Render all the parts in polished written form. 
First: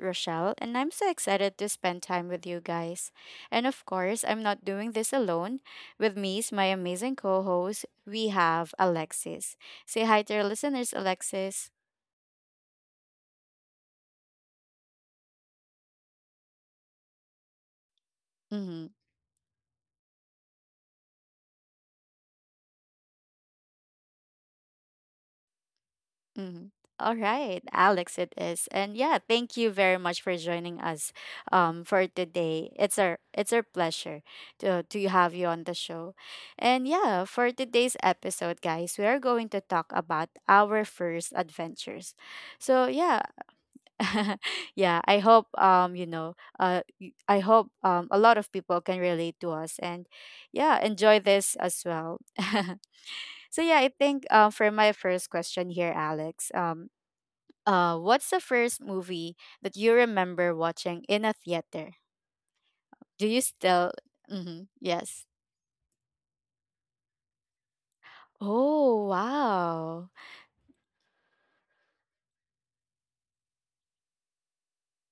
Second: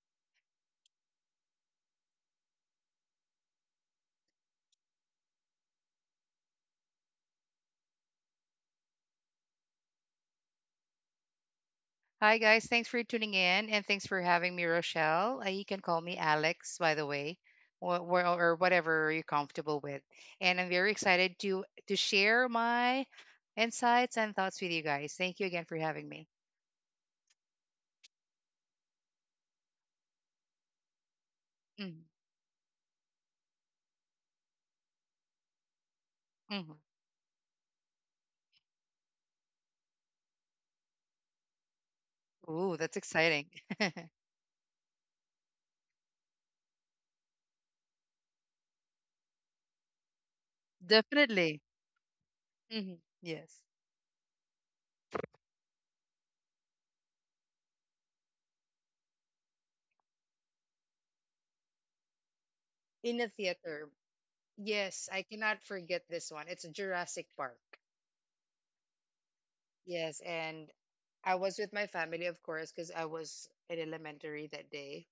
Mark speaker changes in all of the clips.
Speaker 1: Rochelle, and I'm so excited to spend time with you guys. And of course, I'm not doing this alone. With me is my amazing co host, we have Alexis. Say hi to our listeners, Alexis.
Speaker 2: Hi, guys. Thanks for tuning in and thanks for having me, Rochelle. You can call me Alex, by the way, or
Speaker 1: Mm-hmm.
Speaker 2: whatever you're comfortable with. And I'm very excited to share my insights and thoughts with you guys. Thank you again for having me.
Speaker 1: Mhm. All right, Alex, it is, and yeah, thank you very much for joining us,
Speaker 2: Hmm.
Speaker 1: for today. It's our pleasure to have you on the show,
Speaker 2: Hmm.
Speaker 1: and yeah, for today's episode, guys, we are going to talk about our first adventures.
Speaker 2: Ooh,
Speaker 1: So
Speaker 2: that's
Speaker 1: yeah,
Speaker 2: exciting.
Speaker 1: yeah, I hope I hope a lot of people can relate to us, and yeah, enjoy this
Speaker 2: Definitely.
Speaker 1: as well.
Speaker 2: Hmm.
Speaker 1: So
Speaker 2: Yes.
Speaker 1: yeah, I think for my first question here, Alex, what's the first movie that you remember watching in a theater?
Speaker 2: In
Speaker 1: Do
Speaker 2: a
Speaker 1: you
Speaker 2: theater.
Speaker 1: still? Mm-hmm,
Speaker 2: Yes, I
Speaker 1: yes.
Speaker 2: cannot forget this one. It's Jurassic Park.
Speaker 1: Oh wow.
Speaker 2: Yes, and I was with my family, of course, because I was in elementary that day.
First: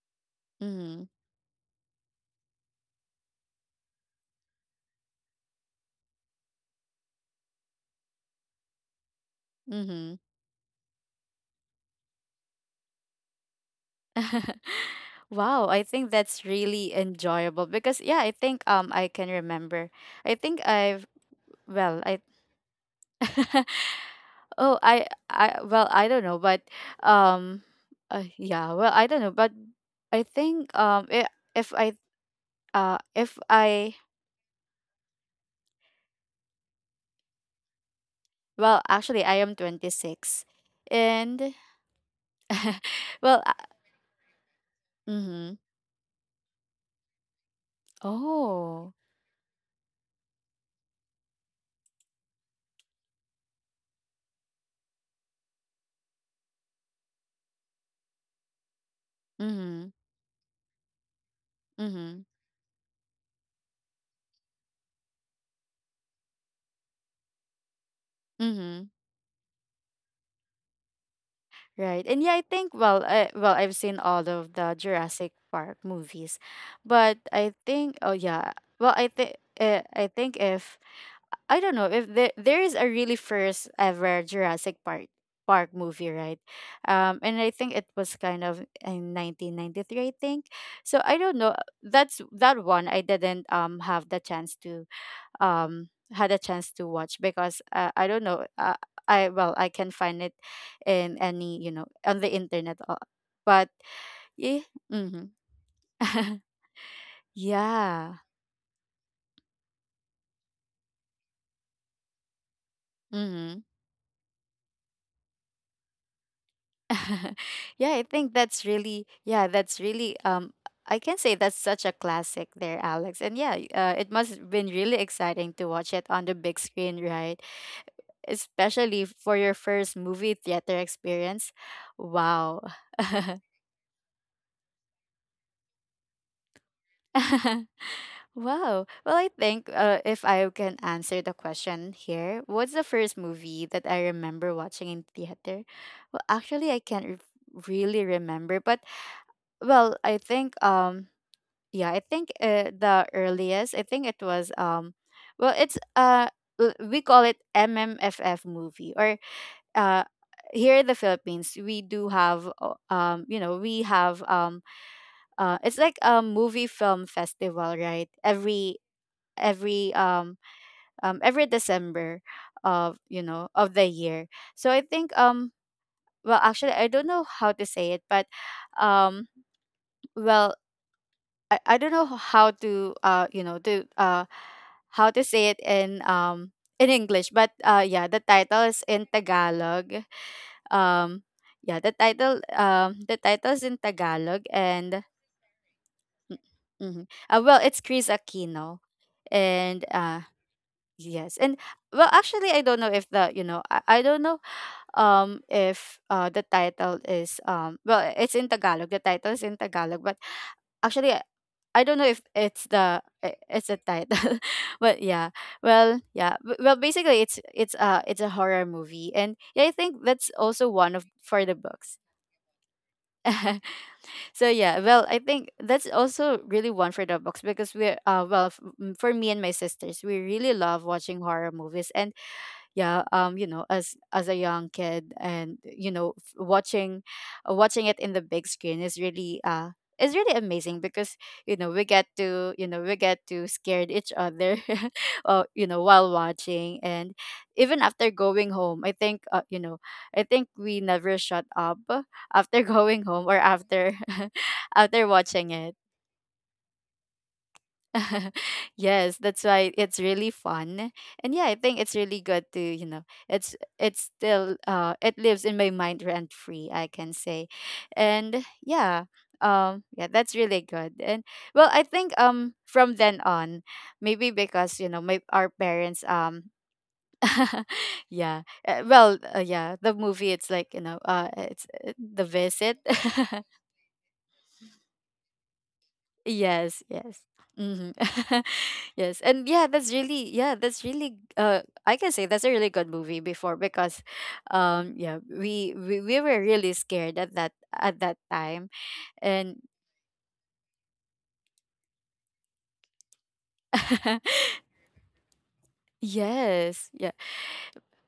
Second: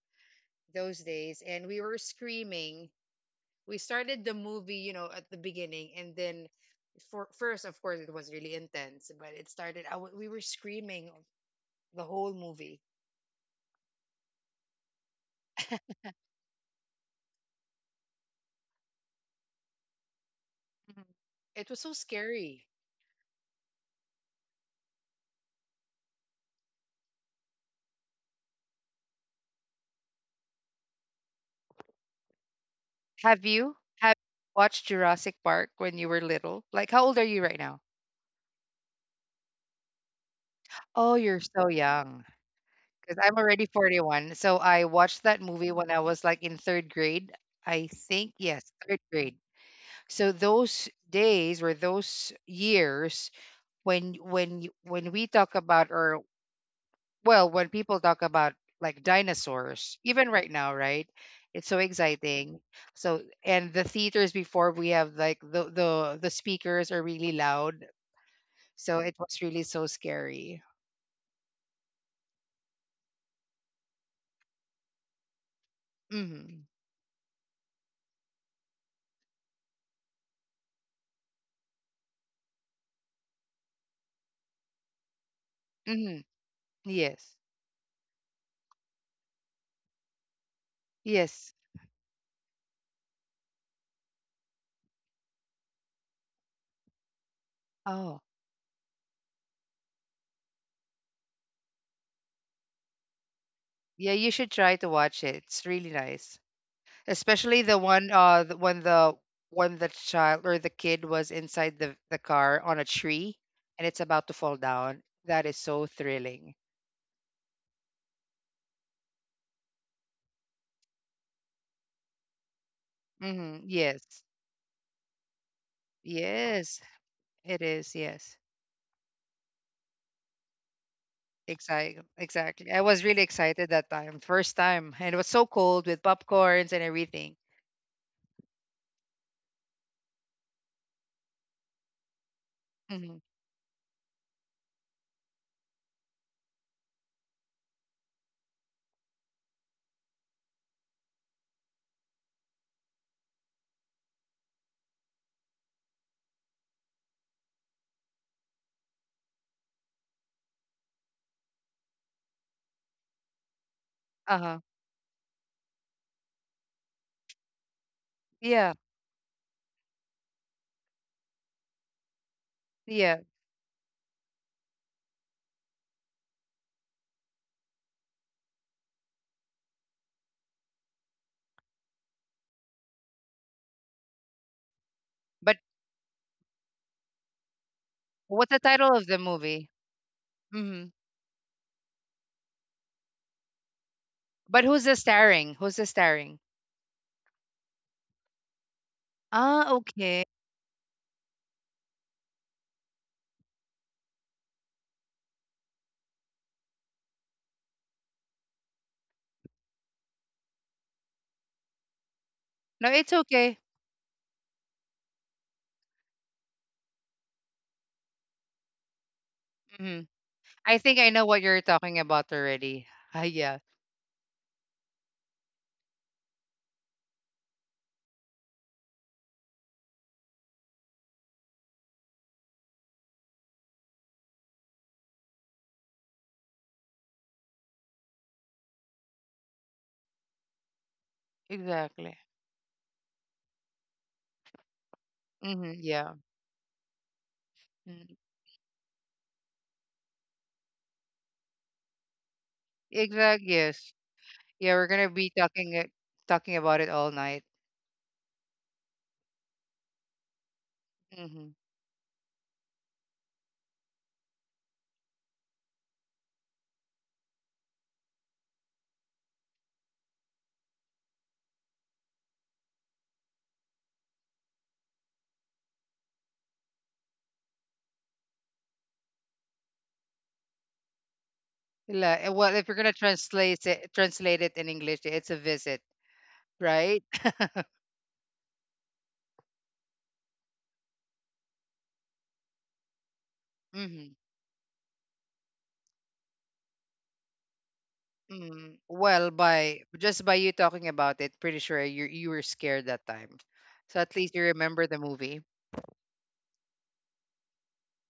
Speaker 2: Those
Speaker 1: Mm-hmm.
Speaker 2: days, and we were screaming. We started the movie, at the beginning, and then, for first, of course, it was really intense, but it started,
Speaker 1: Mm-hmm.
Speaker 2: we were screaming the whole movie.
Speaker 1: Wow, I think that's really enjoyable because yeah, I think I can remember. I think
Speaker 2: Mhm.
Speaker 1: I've
Speaker 2: It was so
Speaker 1: well I
Speaker 2: scary.
Speaker 1: oh I well I don't know but um yeah, well, I don't know but I think I if I if
Speaker 2: Have you
Speaker 1: I
Speaker 2: have you watched Jurassic Park when you were little? Like, how old are you right now?
Speaker 1: Well, actually, I am 26.
Speaker 2: Oh, you're
Speaker 1: And,
Speaker 2: so young. Because I'm
Speaker 1: well, uh,
Speaker 2: already 41. So I watched that
Speaker 1: mm-hmm.
Speaker 2: movie when I was like in third grade. I think, yes,
Speaker 1: Oh,
Speaker 2: third grade. So those days, or those years, when we talk about, or, well, when people talk about, like,
Speaker 1: mm-hmm.
Speaker 2: dinosaurs, even right now, right, it's so
Speaker 1: Mm-hmm.
Speaker 2: exciting. So, and the theaters before, we have, like, the speakers are really loud,
Speaker 1: Mm-hmm.
Speaker 2: so it was really so scary.
Speaker 1: Right. And yeah, I think, well, I've seen all of the Jurassic Park movies.
Speaker 2: Mhm.
Speaker 1: But I think, oh, yeah. Well, I think if I don't know if there is a really first ever Jurassic Park movie,
Speaker 2: Mhm.
Speaker 1: right?
Speaker 2: Yes.
Speaker 1: And I think it was kind of in 1993, I think. So I don't
Speaker 2: Yes.
Speaker 1: know. That's that one I didn't have the chance to had a chance to watch because I
Speaker 2: Oh,
Speaker 1: don't know. I well I can find it in any you know on the internet, but
Speaker 2: yeah, you should
Speaker 1: yeah,
Speaker 2: try to watch it,
Speaker 1: mm-hmm.
Speaker 2: it's really nice, especially the one,
Speaker 1: Yeah.
Speaker 2: the, when the when the child or the kid was inside the car on a tree,
Speaker 1: Mm-hmm.
Speaker 2: and it's about to fall down. That is so thrilling.
Speaker 1: Yeah, I think that's really yeah, that's really I can say that's such a classic there, Alex. And yeah,
Speaker 2: Hmm.
Speaker 1: it
Speaker 2: Yes.
Speaker 1: must have been really exciting to watch it on the big
Speaker 2: Yes,
Speaker 1: screen, right?
Speaker 2: it is. Yes.
Speaker 1: Especially for your first movie theater experience.
Speaker 2: Exactly,
Speaker 1: Wow.
Speaker 2: exactly, I was really excited that time, first time, and it was so cold with popcorns and everything.
Speaker 1: Wow. Well, I think if I can answer the question here, what's the
Speaker 2: Hmm.
Speaker 1: first movie that I remember watching in theater? Well, actually, I can't really remember, but well, I think yeah, I think the earliest, I think it was well it's uh we call it MMFF movie or uh here in the Philippines we do have we have
Speaker 2: Uh-huh.
Speaker 1: it's like a movie film festival, right?
Speaker 2: Yeah.
Speaker 1: Every um every December of
Speaker 2: Yeah.
Speaker 1: you know of the year. So I think well, actually, I don't know how to say it but um well, I don't know how to how to say
Speaker 2: But
Speaker 1: it in English but yeah, the
Speaker 2: what's the
Speaker 1: title is
Speaker 2: title of
Speaker 1: in
Speaker 2: the movie?
Speaker 1: Tagalog.
Speaker 2: Hmm.
Speaker 1: um yeah, the title is in Tagalog
Speaker 2: But who's the
Speaker 1: and
Speaker 2: starring who's the starring
Speaker 1: well, it's Chris Aquino
Speaker 2: Ah,
Speaker 1: and
Speaker 2: okay.
Speaker 1: yes, and well, actually, I don't know if the you know I don't know if the title is well, it's in Tagalog, the title is in Tagalog but actually, I don't know if it's
Speaker 2: No, it's okay.
Speaker 1: it's a title, but yeah, well, yeah, well, basically, it's it's a horror movie, and yeah, I
Speaker 2: Hmm.
Speaker 1: think that's also
Speaker 2: I think
Speaker 1: one of
Speaker 2: I know what
Speaker 1: for the
Speaker 2: you're talking
Speaker 1: books.
Speaker 2: about already. Ah, yeah.
Speaker 1: So yeah, well, I think that's also really one for the books because we're well f- m- for me and my sisters, we really love watching horror movies, and yeah, as a young kid and watching watching it in the big screen is really amazing because we get
Speaker 2: Exactly.
Speaker 1: to you know we get to scared each other you
Speaker 2: Mm-hmm.
Speaker 1: know
Speaker 2: Yeah.
Speaker 1: while watching and even after
Speaker 2: Mm.
Speaker 1: going home, I think, you know, I think we never shut up after going home or
Speaker 2: Exact. Yes.
Speaker 1: after
Speaker 2: Yeah, we're gonna
Speaker 1: after
Speaker 2: be
Speaker 1: watching it.
Speaker 2: talking about it all night.
Speaker 1: Yes, that's why it's really fun. And yeah,
Speaker 2: Mm-hmm.
Speaker 1: I think it's really good to, you know, it's still it lives in my mind rent free, I can say. And yeah, yeah, that's really good. And well, I think from then on, maybe because, you know, my our parents yeah, yeah, the movie, it's like you know it's
Speaker 2: La,
Speaker 1: the
Speaker 2: well, if you're
Speaker 1: visit.
Speaker 2: gonna translate it in English, it's a visit,
Speaker 1: Yes,
Speaker 2: right?
Speaker 1: yes. Hmm. Yes. And yeah, that's really I can say that's a really good movie before because
Speaker 2: Mm-hmm.
Speaker 1: yeah, we were really scared at that time.
Speaker 2: Mm-hmm. Well,
Speaker 1: And
Speaker 2: by you talking about it, pretty sure you were scared that time. So at least you remember the movie.
Speaker 1: yes, yeah.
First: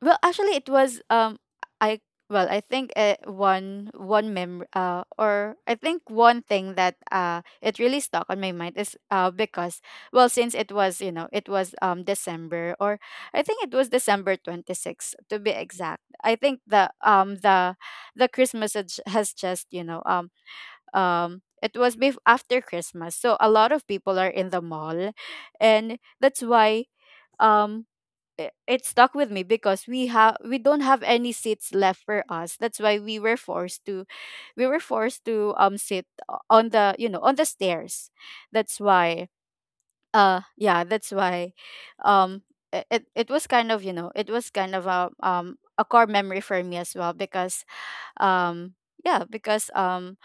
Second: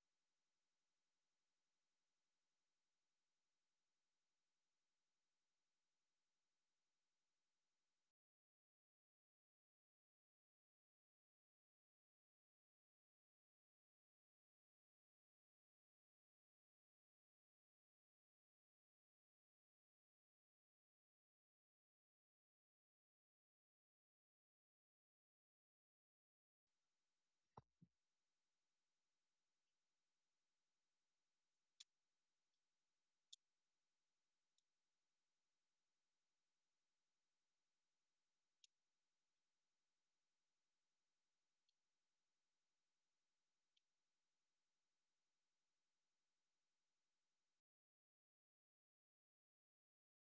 Speaker 1: Well, actually, it was I well, I think, one one mem or I think one thing that it really stuck on my mind is because well, since it was you know it was December or I think it was December 26th to be exact. I think the Christmas has has just you know it was after Christmas, so a lot of people are in the mall, and that's why um it stuck with me because we don't have any seats left for us, that's why we were forced to sit on the you know on the stairs, that's why yeah, that's why um it it was kind of you know it was kind of a core memory for me as well because um yeah, because um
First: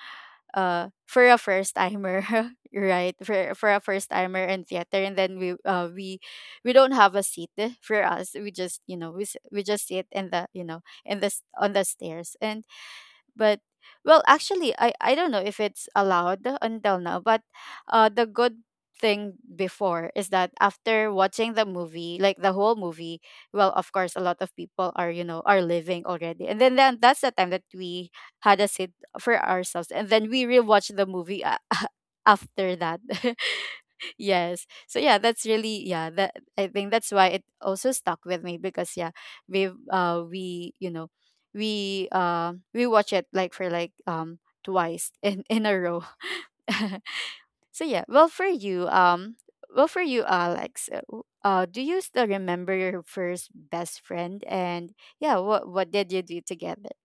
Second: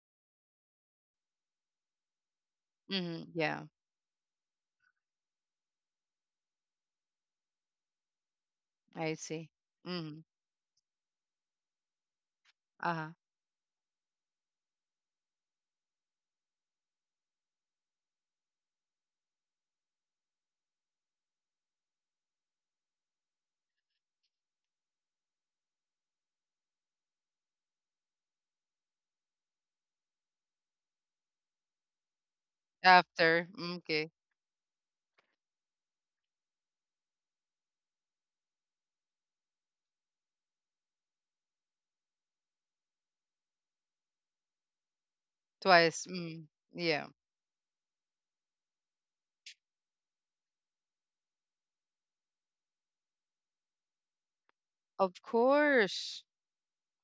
Speaker 1: uh for a first timer right,
Speaker 2: Mm-hmm. Yeah,
Speaker 1: for a first timer in theater, and then we don't have a seat, eh, for us, we just you know
Speaker 2: I see.
Speaker 1: we just sit
Speaker 2: Mm-hmm.
Speaker 1: in the you know in the on the stairs. And
Speaker 2: Uh-huh.
Speaker 1: but well, actually, I don't know if it's allowed until now but the good thing before is that after watching the movie, like the whole movie, well, of course, a lot of people are you know are living already, and then that's the time that we had a sit for ourselves, and then we rewatched the movie after that.
Speaker 2: After. Mm. Okay.
Speaker 1: Yes. So yeah, that's really yeah, that I think that's why it also stuck with me because yeah, we, you know, we watch it like for like twice in a row.
Speaker 2: Twice. Mm, yeah.
Speaker 1: So yeah, well for you, well for you, Alex, do you still remember your first best friend and
Speaker 2: Of
Speaker 1: yeah, what did you
Speaker 2: course.
Speaker 1: do together?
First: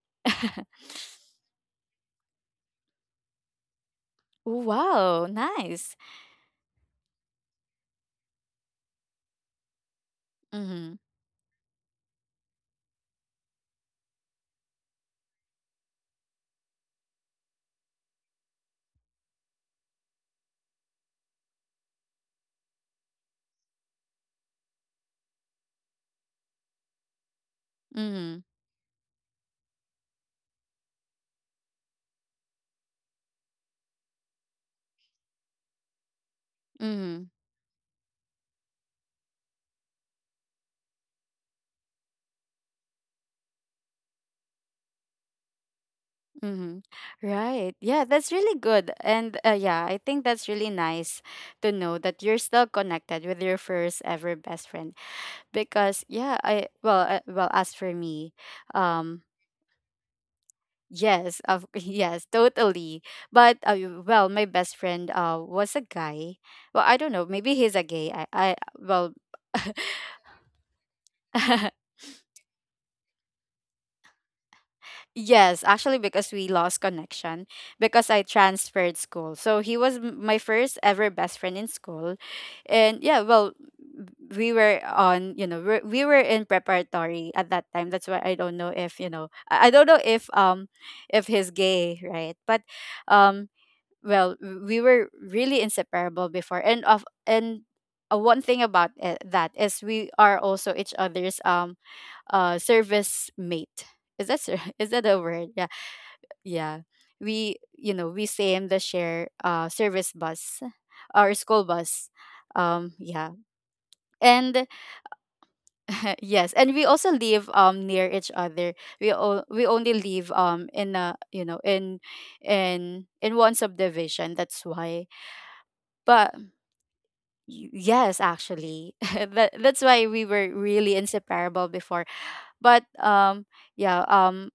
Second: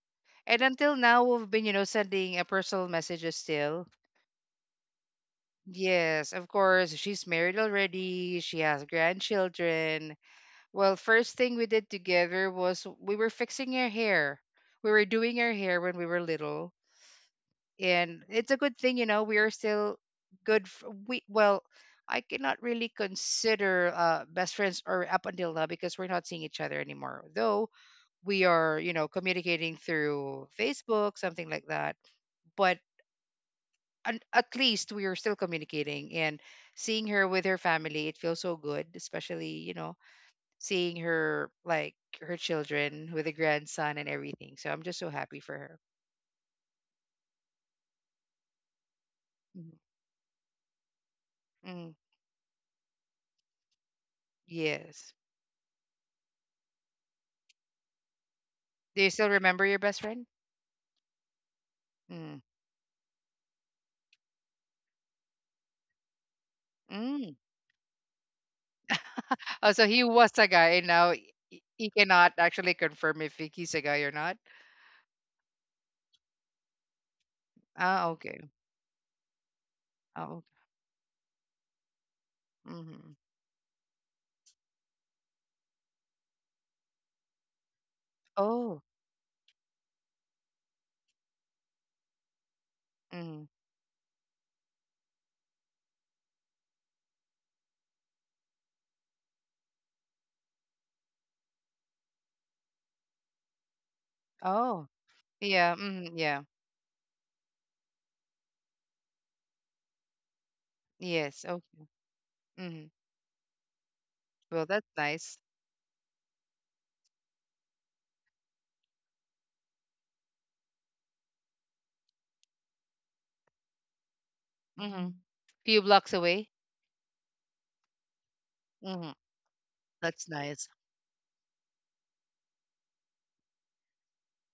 Speaker 2: And until now, we've been sending a personal messages still.
Speaker 1: Wow, nice.
Speaker 2: Yes, of course. She's married already. She has grandchildren. Well,
Speaker 1: Mhm.
Speaker 2: first thing we did together was we were fixing her hair. We were doing her hair when we were little. And it's a good thing, we are still good. I cannot really consider best friends or up until now because we're not seeing each other anymore. Though we
Speaker 1: Mhm.
Speaker 2: are communicating through Facebook, something like that, but at least we are still communicating and seeing her
Speaker 1: Mhm.
Speaker 2: with her family, it feels so good, especially seeing her, like, her children with a grandson and everything. So I'm just so happy for her.
Speaker 1: Mm-hmm. Right. Yeah, that's really good. And
Speaker 2: Mhm.
Speaker 1: yeah, I think that's really nice to
Speaker 2: Mm,
Speaker 1: know that you're still connected with your first ever best friend
Speaker 2: yes.
Speaker 1: because yeah, well, as for me,
Speaker 2: Do you
Speaker 1: um
Speaker 2: still remember your best friend?
Speaker 1: yes, of yes,
Speaker 2: Mm.
Speaker 1: totally. But well, my best friend was a guy. Well, I don't know,
Speaker 2: Mm.
Speaker 1: maybe he's a gay. I well
Speaker 2: Oh, so he was a guy, and now he he cannot actually confirm if he's a guy or not.
Speaker 1: yes, actually, because we lost connection
Speaker 2: Ah,
Speaker 1: because I
Speaker 2: okay.
Speaker 1: transferred school. So he was my
Speaker 2: Oh,
Speaker 1: first ever best friend in school.
Speaker 2: okay.
Speaker 1: And
Speaker 2: Hmm.
Speaker 1: yeah, well, we were on, you know, we were in preparatory at that time. That's why I don't know
Speaker 2: Oh.
Speaker 1: if, you know, I don't know if he's gay, right? But
Speaker 2: Mm.
Speaker 1: um well, we were really inseparable before. And of and one thing about it, that is we are also each other's service mate. Is that
Speaker 2: Oh,
Speaker 1: is that a word? Yeah.
Speaker 2: yeah. Mhm, yeah.
Speaker 1: Yeah. We same the share service bus or
Speaker 2: Yes.
Speaker 1: school
Speaker 2: Okay.
Speaker 1: bus.
Speaker 2: Hmm.
Speaker 1: Yeah.
Speaker 2: Well,
Speaker 1: And
Speaker 2: that's nice.
Speaker 1: yes, and we also live near each other. We only live in a you know in one subdivision. That's why.
Speaker 2: Hmm. Few blocks
Speaker 1: But
Speaker 2: away.
Speaker 1: yes, actually,
Speaker 2: Hmm.
Speaker 1: that that's why we
Speaker 2: That's
Speaker 1: were
Speaker 2: nice.
Speaker 1: really inseparable before. But yeah,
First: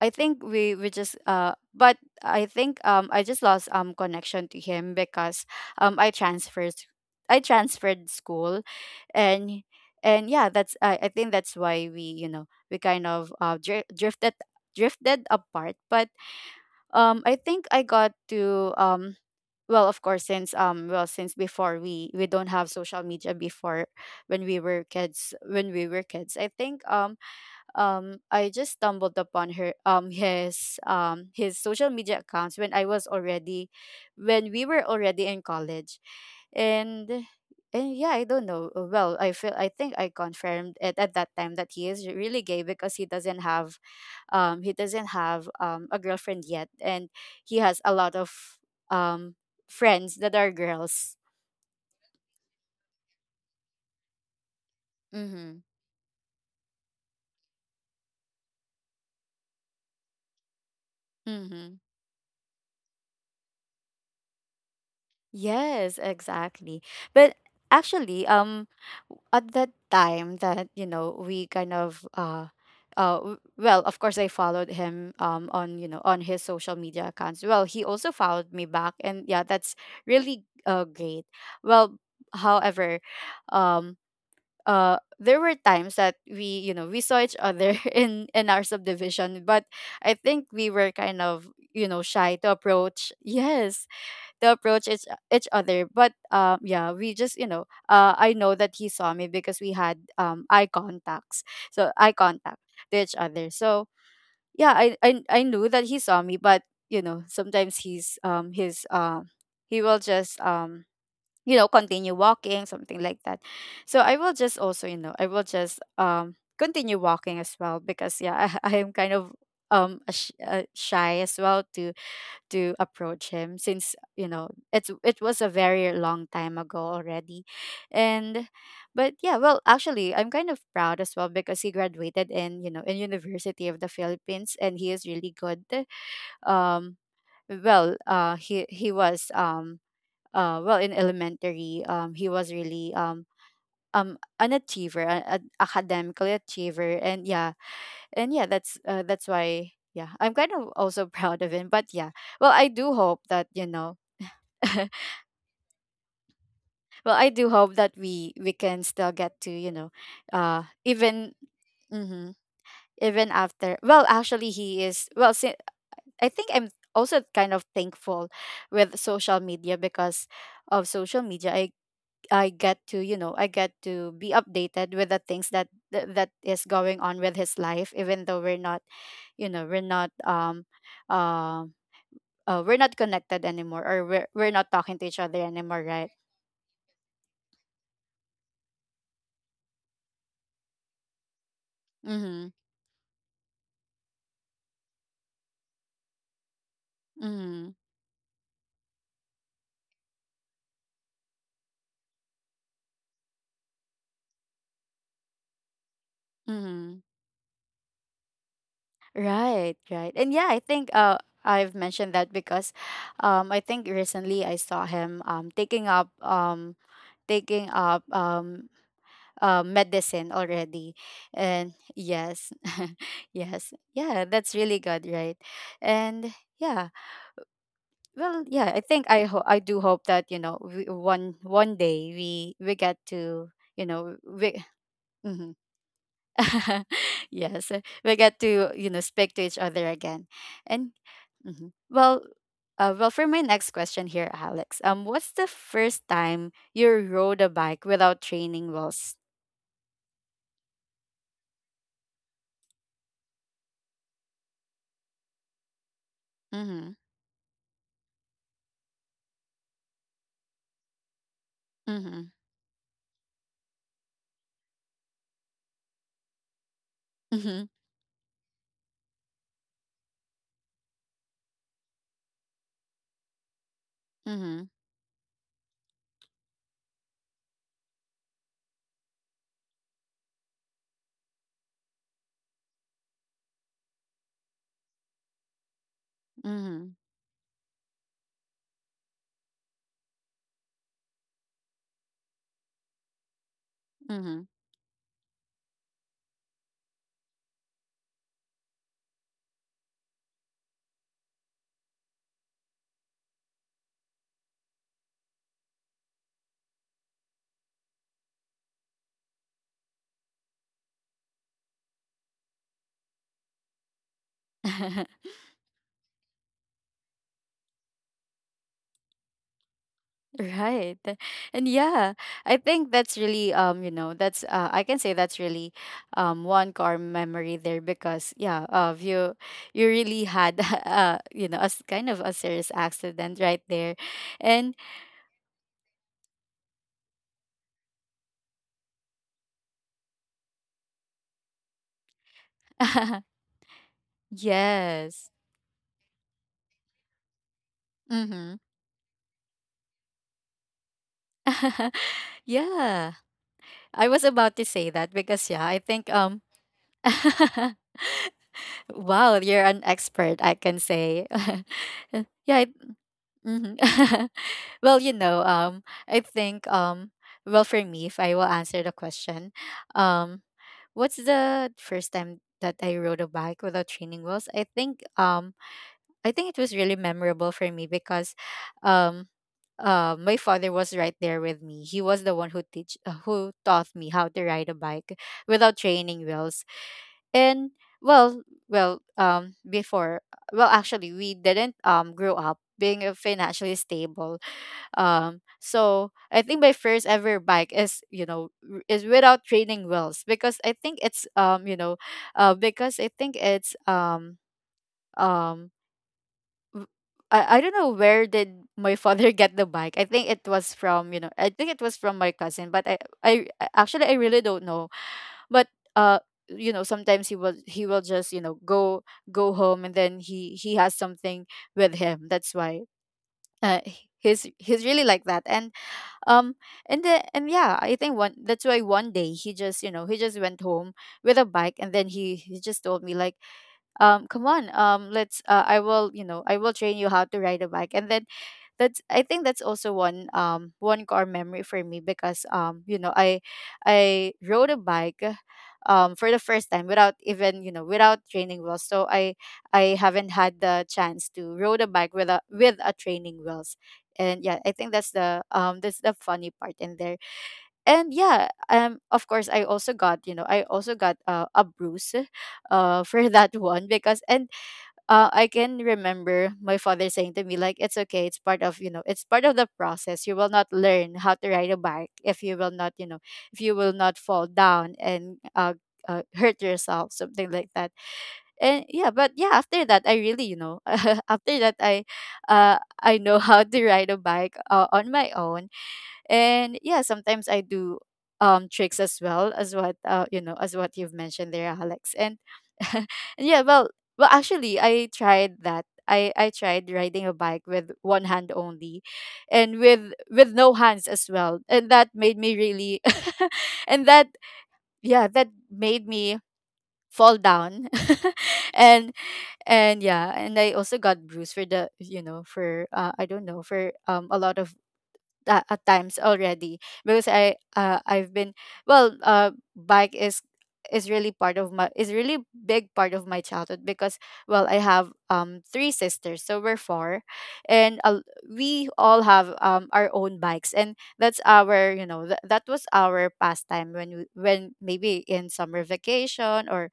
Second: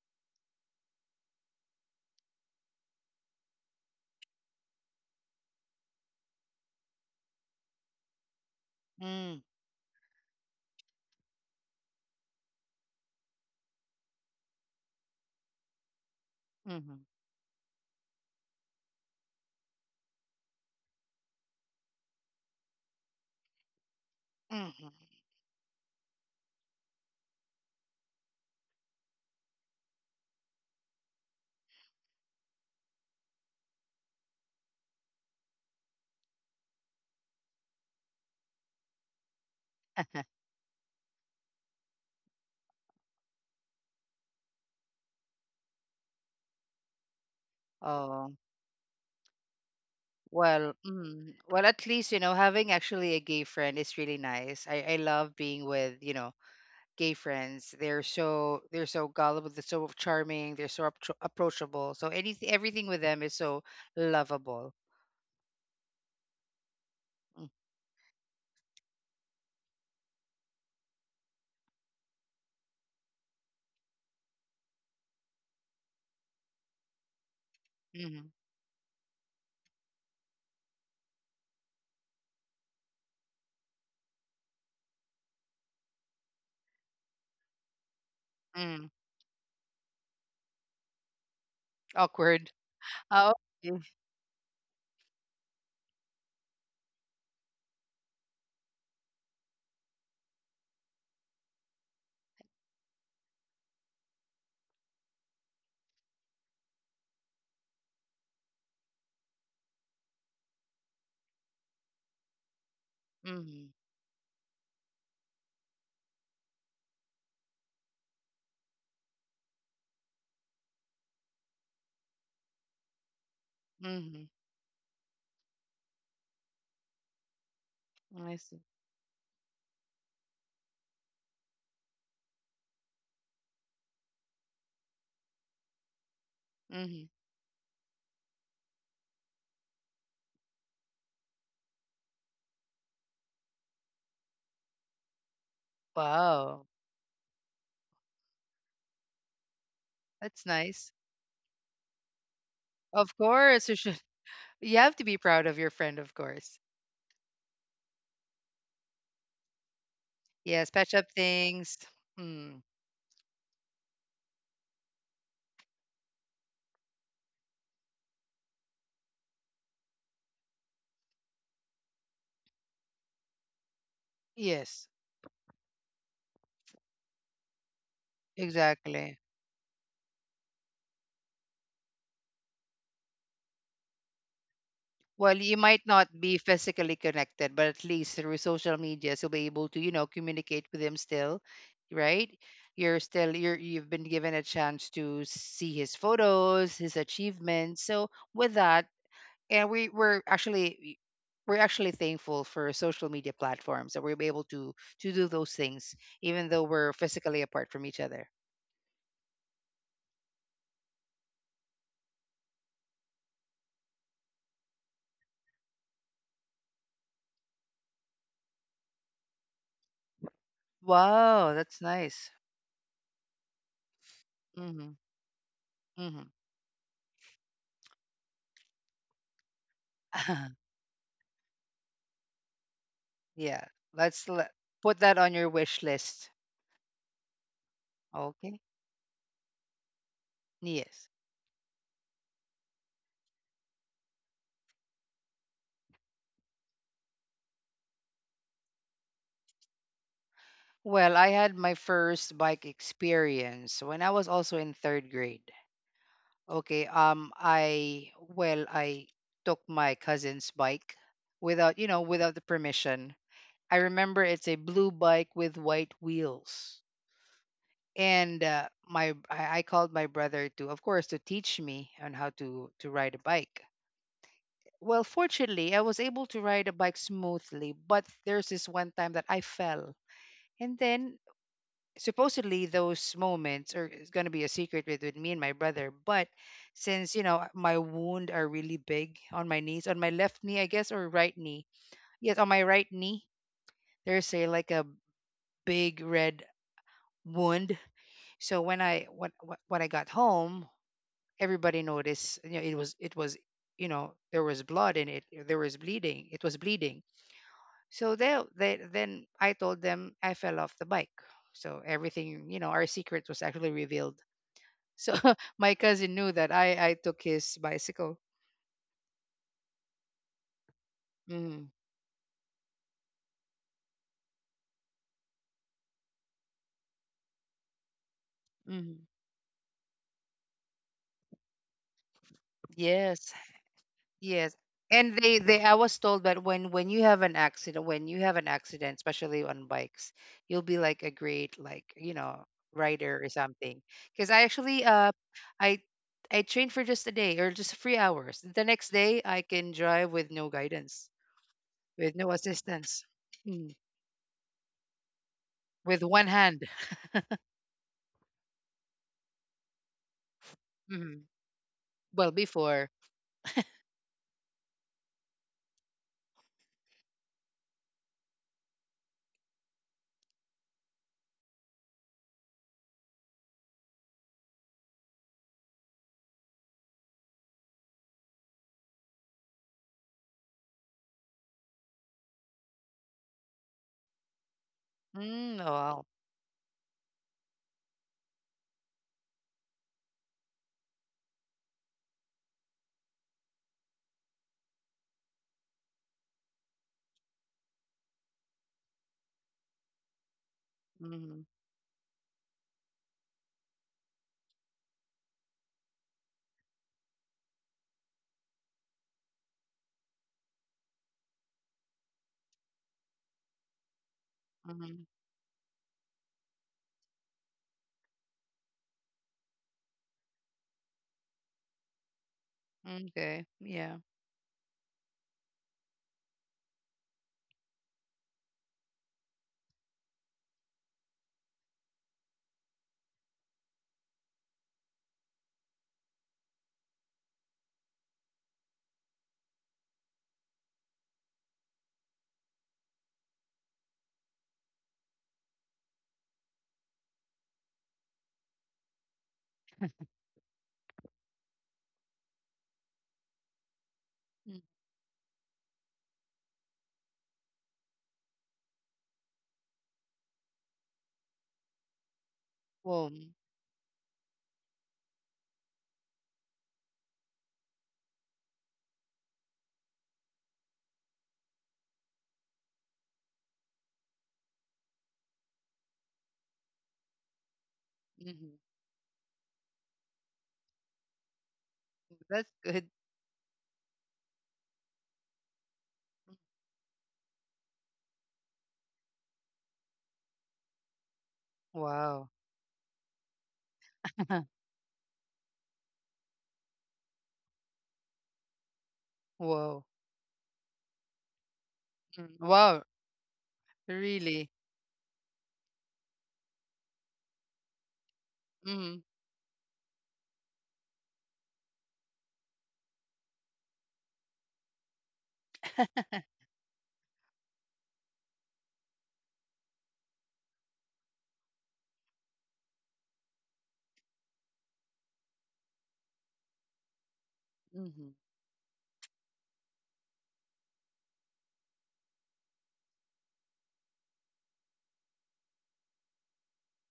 Speaker 1: I think we just, but I think, I just lost, connection to him, because um I transferred I transferred school.
Speaker 2: Mm.
Speaker 1: And and yeah, that's, I think that's why we, you know, we kind of drifted apart. But
Speaker 2: Mm-hmm.
Speaker 1: I think I got to, well, of course, since, well, since before we don't have social media before. When we were
Speaker 2: Hmm.
Speaker 1: kids, I think, I just stumbled upon her his, his social media accounts when I was already, when we were already in college. and and yeah, I don't know. Well, I feel, I think I confirmed it at that time that he is really gay, because he doesn't have, he doesn't have, a girlfriend yet, and he has a lot
Speaker 2: Oh,
Speaker 1: of um friends that are
Speaker 2: well,
Speaker 1: girls.
Speaker 2: well, at least, having actually a gay friend is really nice. I love
Speaker 1: Mhm.
Speaker 2: being with, gay friends. They're so gullible, they're so charming, they're so
Speaker 1: Mhm.
Speaker 2: approachable. So anything everything with them is so lovable.
Speaker 1: Yes, exactly. But actually, at that time that, you know, we kind of, well, of course I followed him on, you know, on his social media accounts. Well, he also
Speaker 2: Mm-hmm.
Speaker 1: followed me back, and yeah, that's really great. Well, however, um. There were times that we, you know, we saw each other in our
Speaker 2: Mm.
Speaker 1: subdivision, but I think we were kind of, you know, shy to
Speaker 2: Awkward.
Speaker 1: approach.
Speaker 2: Oh, okay.
Speaker 1: Yes, to approach each other. But yeah, we just, you know, I know that he saw me because we had eye contacts, so eye contact to each other. So yeah, I knew that he saw me. But you know, sometimes he will just, you know, continue walking, something like that.
Speaker 2: Mm-hmm.
Speaker 1: So I will just also, you know, I will just, continue walking as well, because yeah, I am kind of, a shy as well, to approach him, since,
Speaker 2: Mm-hmm.
Speaker 1: you know, it's, it was a very long time ago already.
Speaker 2: I
Speaker 1: And
Speaker 2: see.
Speaker 1: but yeah, well, actually, I'm kind of proud as well, because he graduated in, you know, in University of the Philippines and he is really good. um
Speaker 2: Hmm.
Speaker 1: well, he was, well, in elementary, he was really, an achiever, an academically
Speaker 2: Wow,
Speaker 1: achiever. And yeah, and yeah, that's why, yeah, I'm
Speaker 2: that's
Speaker 1: kind of
Speaker 2: nice.
Speaker 1: also proud of him. But yeah, well, I do
Speaker 2: Of
Speaker 1: hope that, you
Speaker 2: course, you
Speaker 1: know,
Speaker 2: should. You have to be proud of your friend, of course.
Speaker 1: well, I do hope that we can still get to, you know,
Speaker 2: Yes, patch up
Speaker 1: even,
Speaker 2: things.
Speaker 1: mhm,
Speaker 2: Hmm.
Speaker 1: even after. Well, actually, he is. Well, I think I'm also kind of thankful with social media, because of social media, I get to, you know, I get to be
Speaker 2: Yes,
Speaker 1: updated with the things that is going on with his life, even though we're not,
Speaker 2: exactly.
Speaker 1: you know, we're not, um. We're not connected anymore, or we're not talking to each other
Speaker 2: Well, you
Speaker 1: anymore,
Speaker 2: might
Speaker 1: right.
Speaker 2: not be physically connected, but at least through social media, you'll be able to, communicate with him still, right?
Speaker 1: Mm-hmm.
Speaker 2: You're still you're You've been given a chance to see his photos, his
Speaker 1: Mm-hmm.
Speaker 2: achievements. So with that, and we're actually thankful for social media platforms that we're able to do those things, even though we're
Speaker 1: Mm-hmm.
Speaker 2: physically apart from each other.
Speaker 1: Right, right. And yeah, I think, I've mentioned that because, I think recently I saw him, taking up, medicine already.
Speaker 2: Wow,
Speaker 1: And
Speaker 2: that's nice.
Speaker 1: yes. Yes. Yeah, that's really
Speaker 2: Mm-hmm.
Speaker 1: good, right?
Speaker 2: Mm-hmm.
Speaker 1: And yeah. Well, yeah, I think, I do hope that, you know, we, one day we get to,
Speaker 2: Yeah,
Speaker 1: you know,
Speaker 2: let's
Speaker 1: we
Speaker 2: put that on your
Speaker 1: mhm.
Speaker 2: wish list.
Speaker 1: Yes, we get
Speaker 2: Okay,
Speaker 1: to, you know, speak to each other again. And
Speaker 2: yes.
Speaker 1: mhm. Well, well, for my next question here, Alex, what's the first time you rode a bike without training wheels?
Speaker 2: Well, I had my first bike experience when I was also in third grade. Okay,
Speaker 1: Mm-hmm.
Speaker 2: I took my cousin's bike without you know
Speaker 1: Mm-hmm.
Speaker 2: without the permission. I remember it's a blue bike with white wheels.
Speaker 1: Mm-hmm.
Speaker 2: And my I called my brother to, of course, to teach me on how to ride a bike. Well, fortunately, I was able to ride a bike smoothly, but there's this one time that I fell. And then, supposedly, those moments are it's going to be a secret with me and my brother, but
Speaker 1: Mm-hmm.
Speaker 2: since, my wound are really big on my knees, on my left knee, I guess, or right knee. Yes, on my right knee, there's
Speaker 1: Mm-hmm.
Speaker 2: a big red wound. So when I got home, everybody noticed. You know, there was blood in it. There was bleeding. It was bleeding. So they then I told them I fell off the bike. So everything, our secret was actually revealed. So my cousin knew that I took his bicycle.
Speaker 1: Right.
Speaker 2: Mm-hmm.
Speaker 1: And yeah, I think that's really, you know, that's I can say that's really, one core memory there, because yeah,
Speaker 2: Hmm.
Speaker 1: you you really had you know, as kind of a serious
Speaker 2: Yes.
Speaker 1: accident right there.
Speaker 2: Yes.
Speaker 1: And
Speaker 2: And they I was told that when you have an accident when you have an accident, especially on bikes, you'll be like a great, like, rider or something. Because I actually
Speaker 1: yes.
Speaker 2: I I trained for just a day or just 3 hours.
Speaker 1: Mhm.
Speaker 2: The next day I can drive with no guidance, with no assistance.
Speaker 1: Yeah.
Speaker 2: Mm.
Speaker 1: I was about to say that because yeah, I
Speaker 2: With
Speaker 1: think
Speaker 2: one hand.
Speaker 1: wow, you're an expert, I can say.
Speaker 2: Mm. Well
Speaker 1: Yeah.
Speaker 2: before.
Speaker 1: Mhm. Well, you know, I think, well, for me, if I will answer the question, um, what's the first time that I rode a bike without training wheels? I think it was really memorable for me, because, um, my father was right there with me. He was the one who taught me how to ride a bike
Speaker 2: Mm, oh,
Speaker 1: without
Speaker 2: wow.
Speaker 1: training wheels. And well, well, before, well, actually, we didn't grow up being, financially stable. So I think my first ever bike is, you know, is without training wheels, because I think it's,
Speaker 2: Mm.
Speaker 1: you know, because I think it's, um w- I don't know where did my father get the bike. I think it was from, you know, I think it was from my cousin. But actually I really don't know.
Speaker 2: Mm.
Speaker 1: But uh you know, sometimes he will just, you know, go home and then he has something with him. That's why,
Speaker 2: Okay. Yeah.
Speaker 1: he's really like that. And um and and yeah, I think one that's why one day he just, you know, he just went home with a bike, and then he just told me like, come on, let's, I will, you know, I will train you how to ride a bike, and then that's, I think that's also one, one core memory for me, because, you know, I rode a bike for the first time without even, you know, without training wheels, so I haven't had the chance to rode a bike with a, with a training wheels. And yeah,
Speaker 2: Mm.
Speaker 1: I think that's the, that's the funny part in there. And yeah, of course I also got, you know, I also got, a bruise
Speaker 2: Well,
Speaker 1: for that one because, and I can remember my father saying to me like, it's okay, it's part of, you know, it's part of the process. You will not learn how to ride a bike if you will not, you know, if you will not fall down, and hurt yourself, something like that.
Speaker 2: mm
Speaker 1: And yeah, but yeah, after that I really, you know, after that,
Speaker 2: that's good.
Speaker 1: I know how to ride a bike, on my own. And yeah, sometimes I do, tricks as well, as what, you know, as what you've mentioned there, Alex.
Speaker 2: Wow.
Speaker 1: And and yeah, well, well actually, I tried riding a bike with one hand only, and
Speaker 2: Whoa.
Speaker 1: with, no hands as well. And that made
Speaker 2: Mm.
Speaker 1: me
Speaker 2: Wow.
Speaker 1: really and that,
Speaker 2: Really?
Speaker 1: yeah, that made me fall down.
Speaker 2: Mm.
Speaker 1: and and yeah, and I also got bruised for the, you know, for, I don't know, for, a lot of, at times already. Because I've been, well, bike is really part of my is really big part of my childhood, because well, I have, three sisters, so we're four. And
Speaker 2: Mm-hmm.
Speaker 1: we all have, our own bikes, and that's our, you know, that was our pastime when we, when maybe in summer vacation, or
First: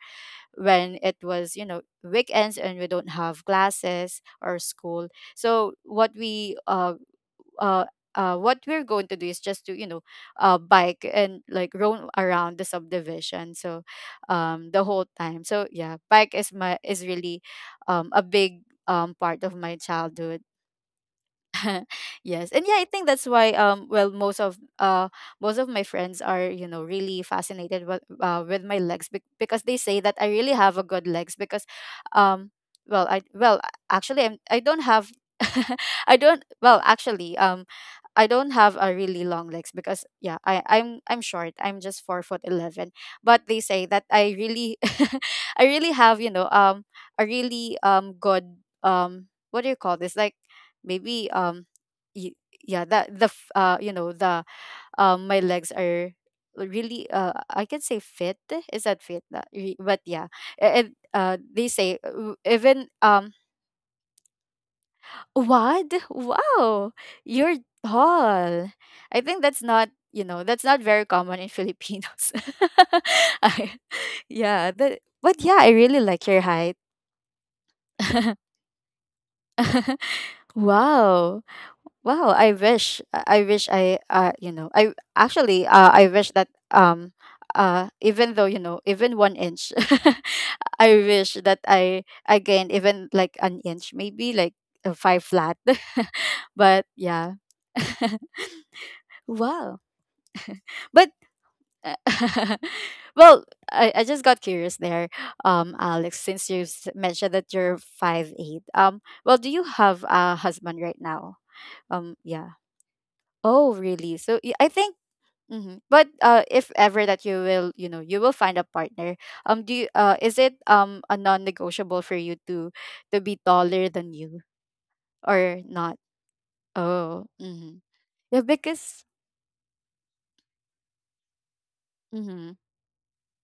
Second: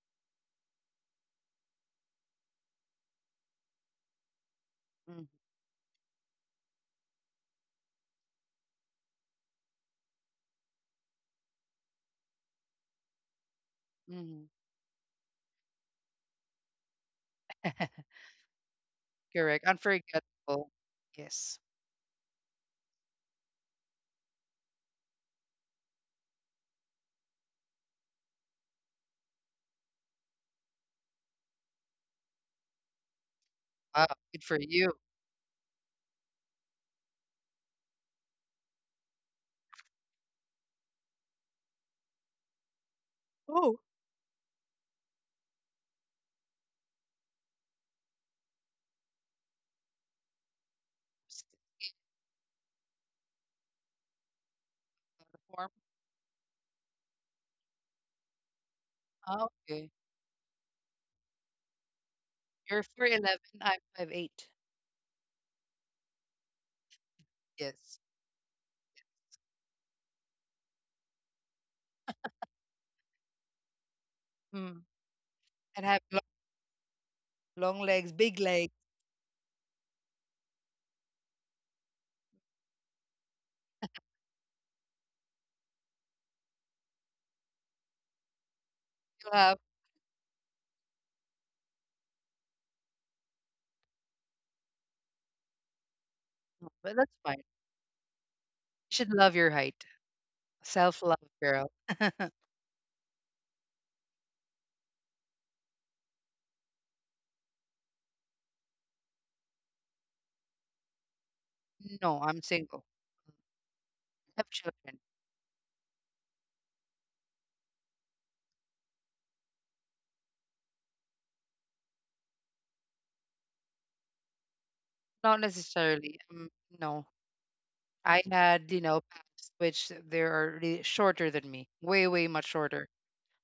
Speaker 1: when it was, you know, weekends and we don't have classes or school.
Speaker 2: Mm.
Speaker 1: So what we, uh, what we're going to do is just to, you know, bike and like roam around the subdivision. So
Speaker 2: Mm.
Speaker 1: the whole time. So yeah, bike is my, is really, a big, part of
Speaker 2: Correct.
Speaker 1: my childhood.
Speaker 2: Unforgettable. Yes.
Speaker 1: Yes, and yeah, I think that's why, well, most of, most of my friends are, you know, really fascinated with, with my legs, because they say that I really have a good legs, because, um well, I well,
Speaker 2: Wow.
Speaker 1: actually,
Speaker 2: Good for
Speaker 1: I don't
Speaker 2: you.
Speaker 1: have I don't well, actually, I don't have a really long legs, because yeah, I'm short. I'm just 4'11". But they
Speaker 2: Oh,
Speaker 1: say that I really, I really have, you know, a really, good, what do you call this, like maybe,
Speaker 2: s- eight
Speaker 1: yeah, that, the you know, the,
Speaker 2: on the
Speaker 1: my
Speaker 2: form.
Speaker 1: legs are really I can say fit. Is that fit?
Speaker 2: Ah, okay.
Speaker 1: But yeah, and they say,
Speaker 2: You're
Speaker 1: even,
Speaker 2: 4'11, I'm 5'8.
Speaker 1: what? Wow. You're
Speaker 2: Yes.
Speaker 1: tall. I think that's not, you know, that's not very common in Filipinos. I, yeah,
Speaker 2: Mm.
Speaker 1: that, but yeah, I
Speaker 2: And
Speaker 1: really
Speaker 2: have long,
Speaker 1: like your height.
Speaker 2: long legs, big legs.
Speaker 1: Wow. Wow, I wish I wish I you know, I actually, I wish that, even though, you know, even
Speaker 2: You
Speaker 1: 1
Speaker 2: have,
Speaker 1: inch I wish that I gained even like an inch, maybe like a 5 flat.
Speaker 2: no,
Speaker 1: But
Speaker 2: but that's
Speaker 1: yeah.
Speaker 2: fine. You should love your
Speaker 1: Wow.
Speaker 2: height. Self
Speaker 1: But
Speaker 2: love, girl.
Speaker 1: uh, well, I just got curious there, Alex, since mentioned that you're 5'8". Well, do you have a husband right now? Um,
Speaker 2: No, I'm
Speaker 1: yeah.
Speaker 2: single.
Speaker 1: Oh, really?
Speaker 2: I
Speaker 1: So
Speaker 2: have
Speaker 1: I think.
Speaker 2: children.
Speaker 1: Mhm. But if ever that you will, you know, you will find a partner, do you, is it, a non-negotiable for you to be taller than you
Speaker 2: Not
Speaker 1: or not?
Speaker 2: necessarily. No.
Speaker 1: Oh, mm-hmm.
Speaker 2: I
Speaker 1: Yeah,
Speaker 2: had,
Speaker 1: because.
Speaker 2: paths which they are really shorter than me, way, way much
Speaker 1: Mm-hmm.
Speaker 2: shorter,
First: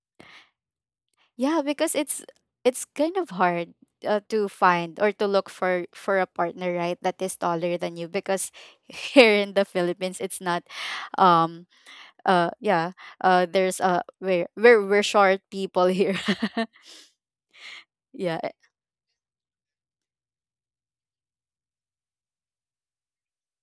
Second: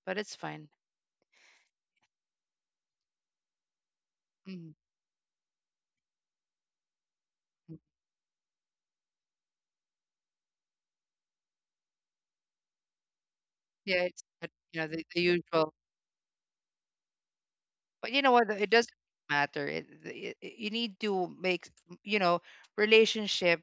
Speaker 2: but it's fine.
Speaker 1: Yeah, because it's, kind of hard, to
Speaker 2: Mm.
Speaker 1: find or to look for a partner, right? That is taller than you, because here in the Philippines, it's not. Um. Yeah. There's
Speaker 2: Yeah,
Speaker 1: a
Speaker 2: it's but, you know,
Speaker 1: we're
Speaker 2: the
Speaker 1: short
Speaker 2: usual.
Speaker 1: people here.
Speaker 2: But you know
Speaker 1: Yeah.
Speaker 2: what? It doesn't matter. You need to make, you know relationship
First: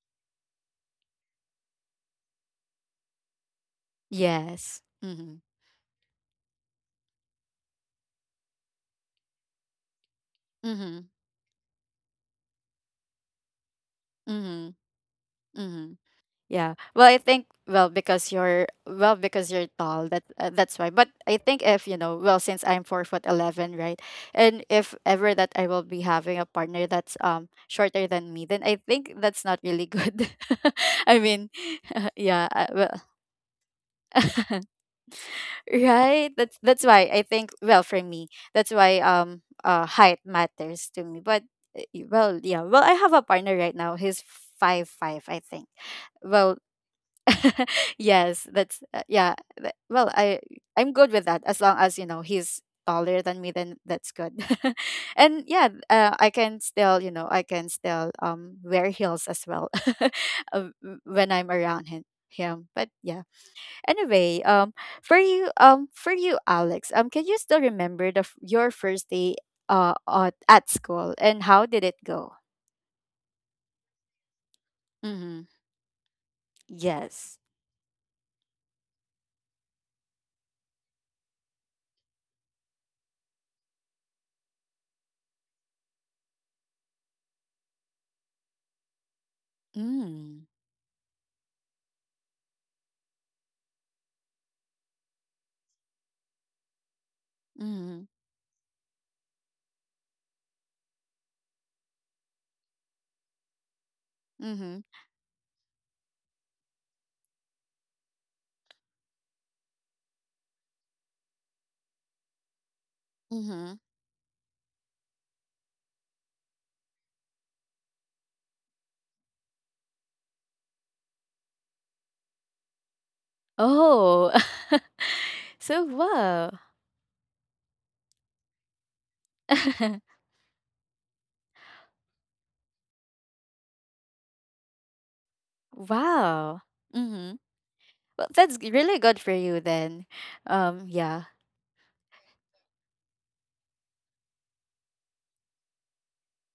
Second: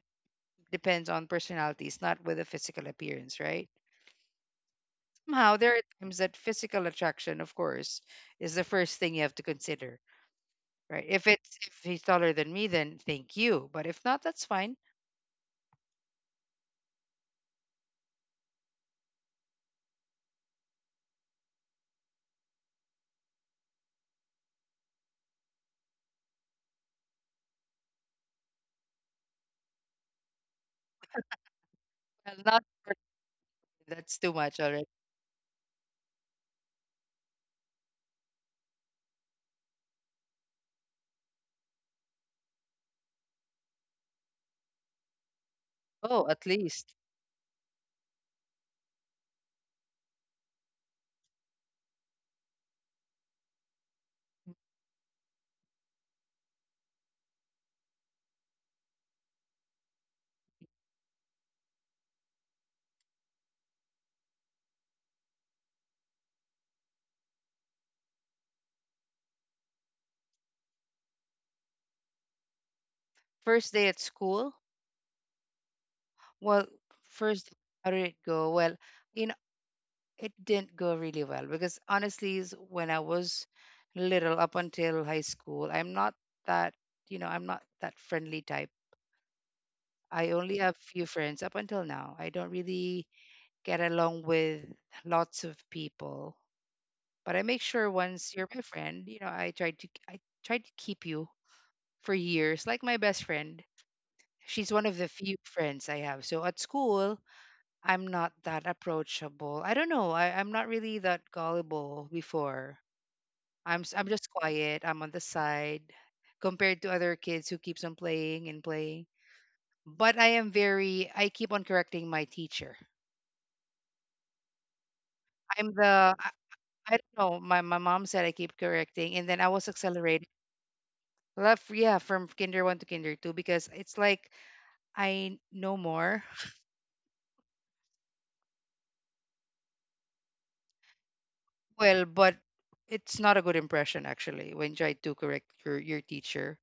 Speaker 2: depends on personalities, not with a physical appearance, right?
Speaker 1: Yes. Mm-hmm.
Speaker 2: Somehow there are times that physical attraction, of course, is the first thing you have to consider,
Speaker 1: Mm-hmm.
Speaker 2: right? If he's taller than me, then thank you. But if not, that's
Speaker 1: Mm-hmm.
Speaker 2: fine.
Speaker 1: Mm-hmm. Yeah. Well, I think well, because you're well, because you're tall. That, that's why. But I think if, you know, well, since I'm 4'11", right? And if ever that I will be having a partner that's shorter than me, then I think that's not really good. I mean,
Speaker 2: Well,
Speaker 1: yeah.
Speaker 2: not for- that's too much already.
Speaker 1: Right. That's why I think well for me that's why height matters to me. But yeah, well I have a partner right now. He's five five I think.
Speaker 2: Oh, at
Speaker 1: Well
Speaker 2: least.
Speaker 1: yes, that's yeah. Well, I'm good with that as long as he's taller than me, then that's good. And yeah, I can still I can still wear heels as well when I'm around him. Him, but yeah. Anyway, for you, Alex, can you still remember your first day at school and how did it go?
Speaker 2: First day at school.
Speaker 1: Mm-hmm.
Speaker 2: Well,
Speaker 1: Yes.
Speaker 2: first, how did it go? Well, you know, it didn't go really well because, honestly, is when I was little up until high school, that, I'm not that friendly type. I
Speaker 1: Mm.
Speaker 2: only have few friends up until now. I don't really get along with lots of people, but I make sure
Speaker 1: Mm-hmm.
Speaker 2: once you're my friend, I try to keep you for years, like my best friend. She's
Speaker 1: Mm-hmm.
Speaker 2: one of the few friends I have. So at school, I'm not that approachable. I don't know. I'm not really that gullible before.
Speaker 1: Mm-hmm.
Speaker 2: I'm just quiet. I'm on the side compared to other kids who keeps on playing and playing. But I am very. I keep on correcting my teacher.
Speaker 1: Oh.
Speaker 2: I'm
Speaker 1: So,
Speaker 2: the. I,
Speaker 1: wow.
Speaker 2: I don't know. My mom said I keep correcting, and then I was accelerated. Left, yeah, from kinder one to kinder two because it's like I know more.
Speaker 1: Wow. Mhm. Well, that's really good for you then. Yeah.
Speaker 2: Well, but it's not a good impression actually when you try to correct your teacher.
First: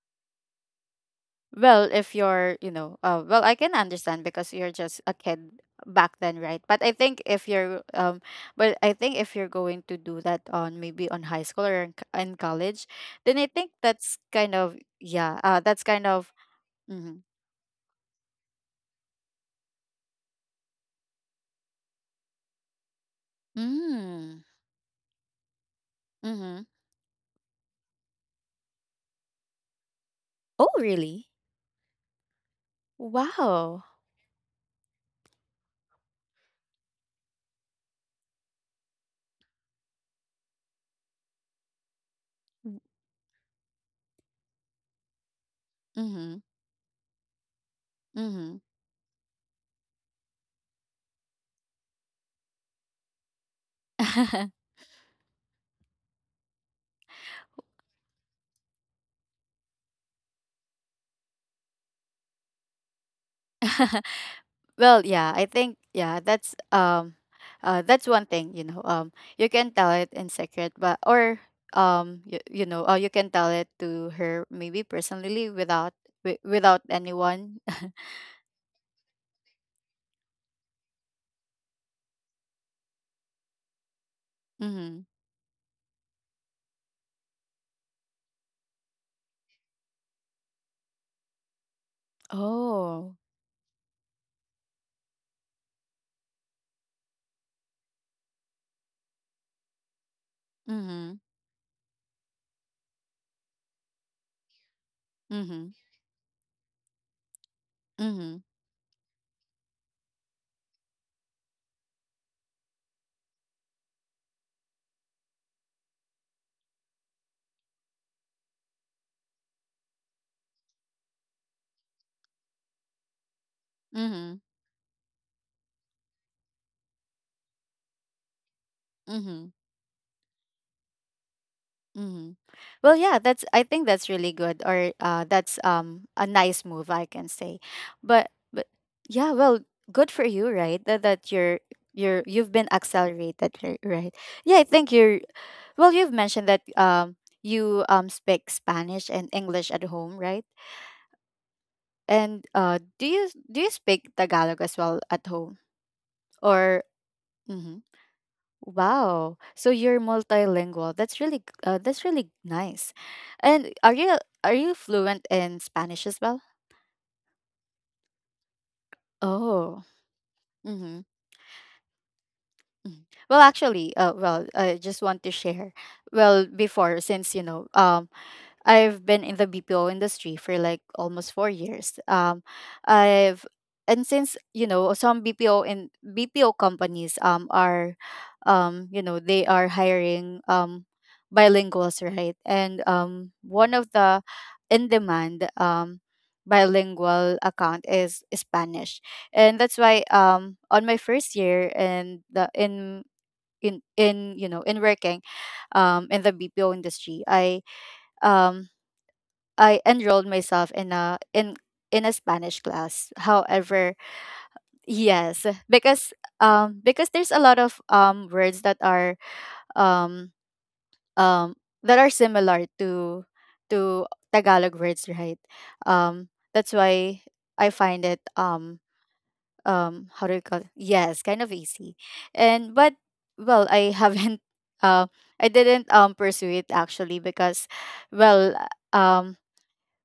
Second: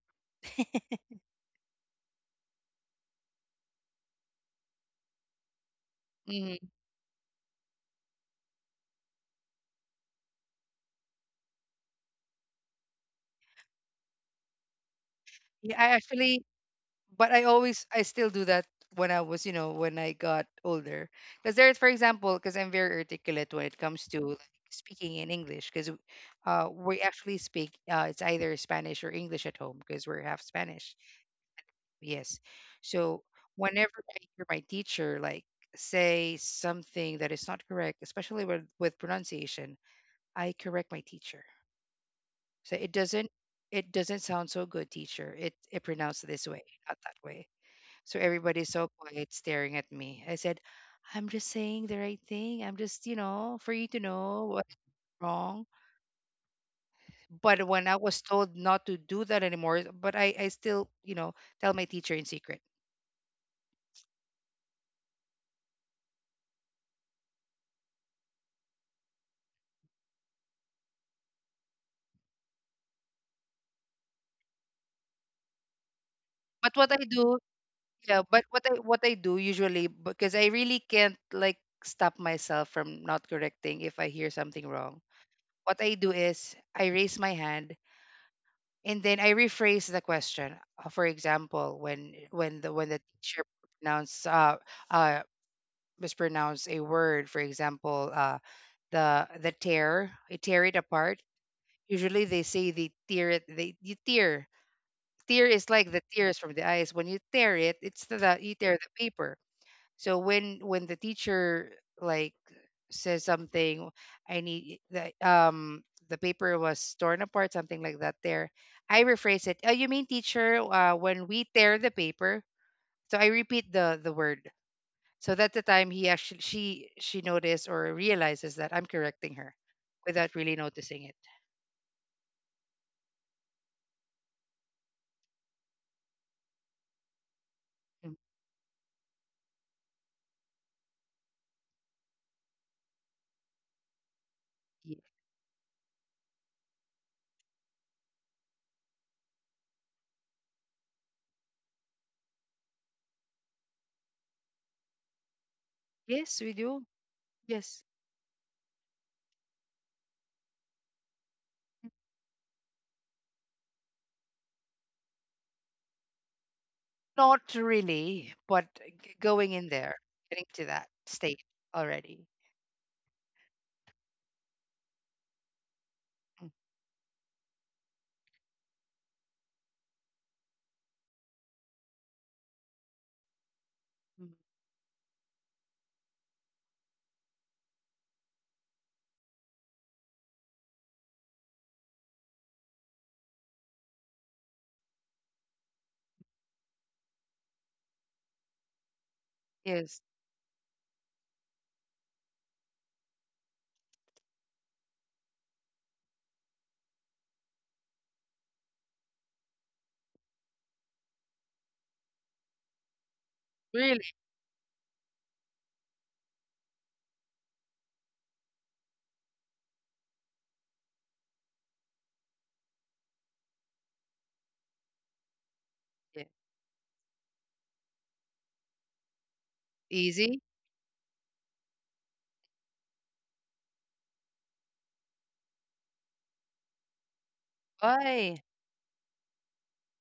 Speaker 1: Well, if you're, I can understand because you're just a kid back then, right?
Speaker 2: Mm.
Speaker 1: But I think if you're going to do that on maybe on high school or in college, then I think that's kind of yeah, that's
Speaker 2: Yeah, I
Speaker 1: kind of
Speaker 2: actually,
Speaker 1: mhm.
Speaker 2: but I always, I still do that when I was, you know, when I got older. Because for example, because I'm very articulate when it comes to,
Speaker 1: Mm.
Speaker 2: like, speaking in English, because,
Speaker 1: Mhm.
Speaker 2: we actually speak, it's either Spanish or English at home because we're half
Speaker 1: Oh,
Speaker 2: Spanish.
Speaker 1: really?
Speaker 2: Yes. So
Speaker 1: Wow.
Speaker 2: whenever I hear my teacher, like, say something that is not correct, especially with pronunciation, I correct my teacher. So it doesn't sound so good, teacher. It pronounced
Speaker 1: Mhm.
Speaker 2: this way, not that way. So
Speaker 1: Mm-hmm.
Speaker 2: everybody's so quiet staring at me. I said, I'm just saying the right thing. I'm just, for you to know what's wrong. But when I was told not to do that anymore, but I still, tell my teacher in secret.
Speaker 1: Well, yeah, I think yeah, that's one thing, you know. You can tell it in secret, but or you, you can tell it to her maybe personally without
Speaker 2: But
Speaker 1: without
Speaker 2: what I do,
Speaker 1: anyone.
Speaker 2: yeah, but what I do usually because I really can't, like, stop myself from not correcting if I hear something wrong.
Speaker 1: mhm.
Speaker 2: What I do is I raise my hand and then I rephrase the question. For example, when the
Speaker 1: Oh.
Speaker 2: teacher pronounce uh mispronounce a word, for example, the tear, I tear it apart.
Speaker 1: Mhm.
Speaker 2: Usually they say they tear it, they you tear. Tear is
Speaker 1: Mhm.
Speaker 2: like the tears from the eyes. When you tear it, it's the
Speaker 1: Mhm.
Speaker 2: you tear the paper. So when the teacher, like, says something, I need the paper was torn apart, something like that there. I rephrase it. Oh, you mean, teacher, when we tear the paper. So I repeat the
Speaker 1: Mhm.
Speaker 2: word. So that's the time he actually she noticed or realizes that I'm correcting
Speaker 1: Mhm.
Speaker 2: her without really noticing it.
Speaker 1: Mm-hmm. Well, yeah, that's I think that's really good or that's a nice move I can say.
Speaker 2: Mm.
Speaker 1: But yeah, well, good for you, right? That you've been accelerated, right? Yeah, I think
Speaker 2: ye-
Speaker 1: you're well, you've mentioned that you speak Spanish and English at home, right? And do you speak Tagalog as well at home
Speaker 2: yes, we
Speaker 1: or
Speaker 2: do.
Speaker 1: mhm.
Speaker 2: Yes.
Speaker 1: Wow. So you're multilingual. That's really that's really nice. And are you fluent in Spanish as well?
Speaker 2: Not really, but going in
Speaker 1: Oh.
Speaker 2: there, getting to that
Speaker 1: Mm-hmm.
Speaker 2: state already.
Speaker 1: Well, actually, I just want to share. Well, before, I've been in the BPO industry for like almost 4 years. I've and Since
Speaker 2: Mhm.
Speaker 1: you know some BPO and BPO companies are, you know they are hiring bilinguals, right? And one of the in demand bilingual account is Spanish, and that's why
Speaker 2: Yes,
Speaker 1: on my first year and the in in working in the BPO industry um I enrolled myself in a in in a Spanish class. However,
Speaker 2: really.
Speaker 1: yes, because there's a lot of words um um that are similar to to Tagalog words, right?
Speaker 2: Yeah.
Speaker 1: That's why I find it how do you
Speaker 2: Easy.
Speaker 1: call it? Yes, kind of easy. And but well, I haven't uh I didn't pursue it actually because
Speaker 2: Why?
Speaker 1: well um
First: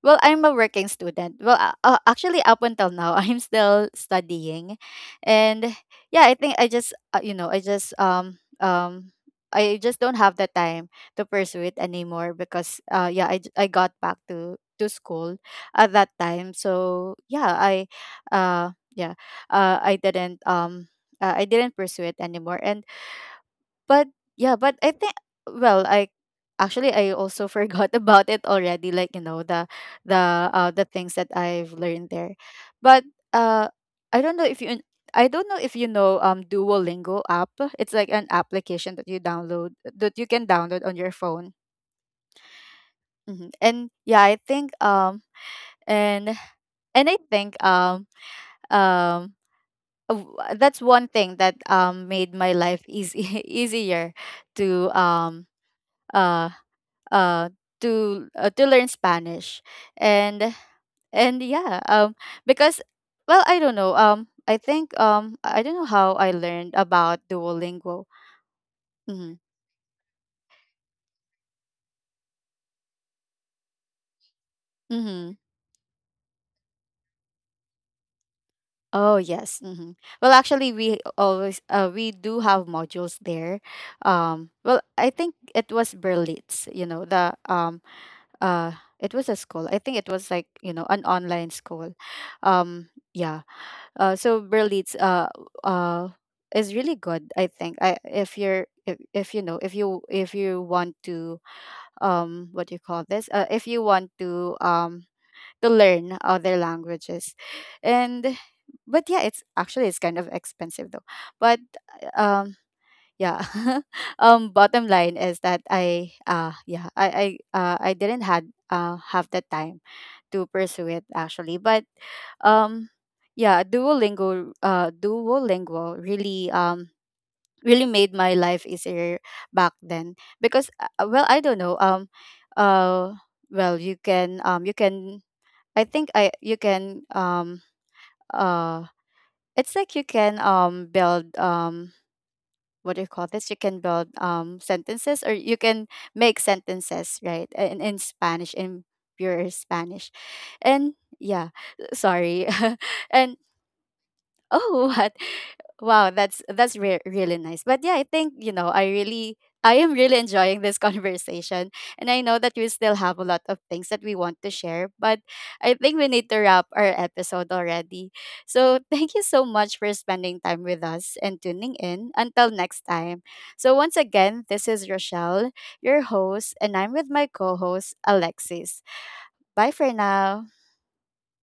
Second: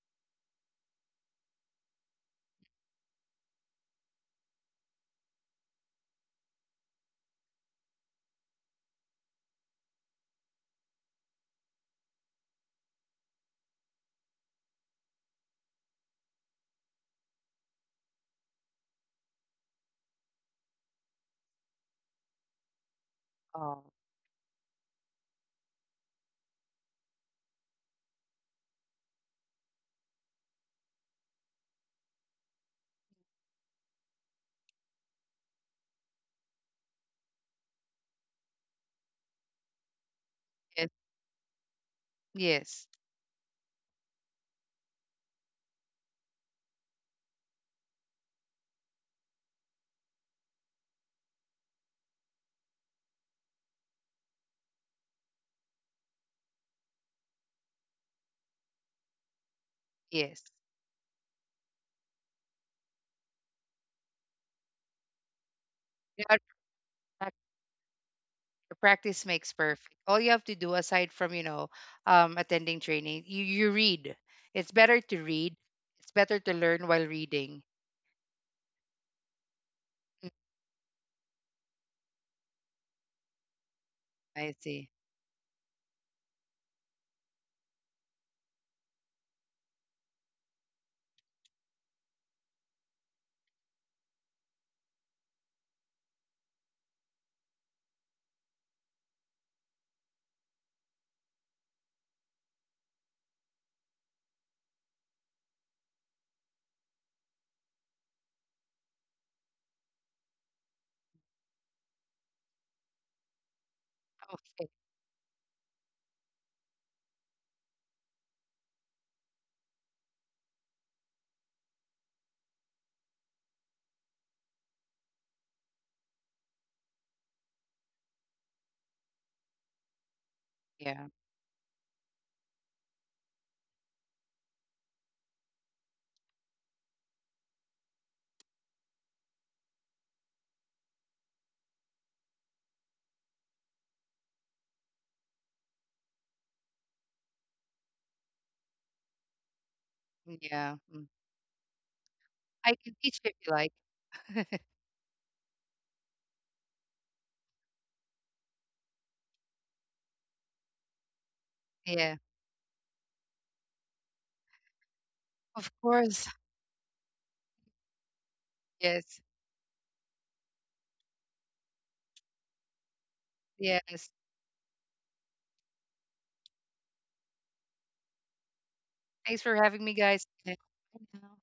Speaker 1: well, I'm a working student. Actually, up until now, I'm still studying, and yeah, I think I just I just I just don't have the time to pursue it anymore because yeah I got back to school at that time. So yeah uh I didn't um I didn't pursue it anymore, and
Speaker 2: Oh,
Speaker 1: but yeah, but I think well, I actually I also forgot about it already. Like you know the things that I've learned there, but uh I don't know if you I don't know if you know Duolingo app. It's like an application that you download that you can download
Speaker 2: yes,
Speaker 1: on your phone.
Speaker 2: yes,
Speaker 1: Hmm And yeah, I think and and I think um that's one thing that made my life easy easier to um uh uh to learn Spanish
Speaker 2: yes.
Speaker 1: and and yeah because well I don't know I think I don't know how
Speaker 2: You
Speaker 1: I
Speaker 2: gotta
Speaker 1: learned about
Speaker 2: prac-
Speaker 1: Duolingo
Speaker 2: Practice
Speaker 1: mm-hmm.
Speaker 2: makes perfect. All you have to do, aside from, attending training, you read. It's better to
Speaker 1: Mm-hmm.
Speaker 2: read. It's better to learn while reading.
Speaker 1: Oh yes, mm-hmm.
Speaker 2: Mm,
Speaker 1: Well, actually we always we do have modules there
Speaker 2: I
Speaker 1: well
Speaker 2: see.
Speaker 1: I think it was Berlitz, you know, the uh it was a school, I think it was like you know an online school, yeah. So Berlitz uh is really good. I think I if you're if you know if you want to what do you call this, if you want to learn other languages and but yeah it's actually it's kind of expensive though but um yeah.
Speaker 2: Okay.
Speaker 1: Bottom line is that I yeah I didn't had have the time to pursue it actually but um yeah Duolingo Duolingo really really made my life easier back then because
Speaker 2: Yeah.
Speaker 1: well I don't know uh well you can I think I you can uh it's like you can build what do you call this, you can build sentences or you can make sentences right in Spanish in pure Spanish
Speaker 2: Yeah.
Speaker 1: and
Speaker 2: Mm.
Speaker 1: yeah sorry
Speaker 2: I can teach you if
Speaker 1: and
Speaker 2: you like.
Speaker 1: Oh, what? Wow, that's really nice. But yeah, I think, you know, I really I am really enjoying this conversation and
Speaker 2: Yeah.
Speaker 1: I know that we still have a lot of things that we want to share, but
Speaker 2: Of
Speaker 1: I think we
Speaker 2: course.
Speaker 1: need to wrap our episode already. So, thank
Speaker 2: Yes.
Speaker 1: you so much for spending time with us and tuning in. Until next time. So, once
Speaker 2: Yes.
Speaker 1: again, this is Rochelle, your host, and I'm with my co-host Alexis.
Speaker 2: Thanks for
Speaker 1: Bye
Speaker 2: having
Speaker 1: for
Speaker 2: me, guys.
Speaker 1: now.
Speaker 2: Okay. Bye now.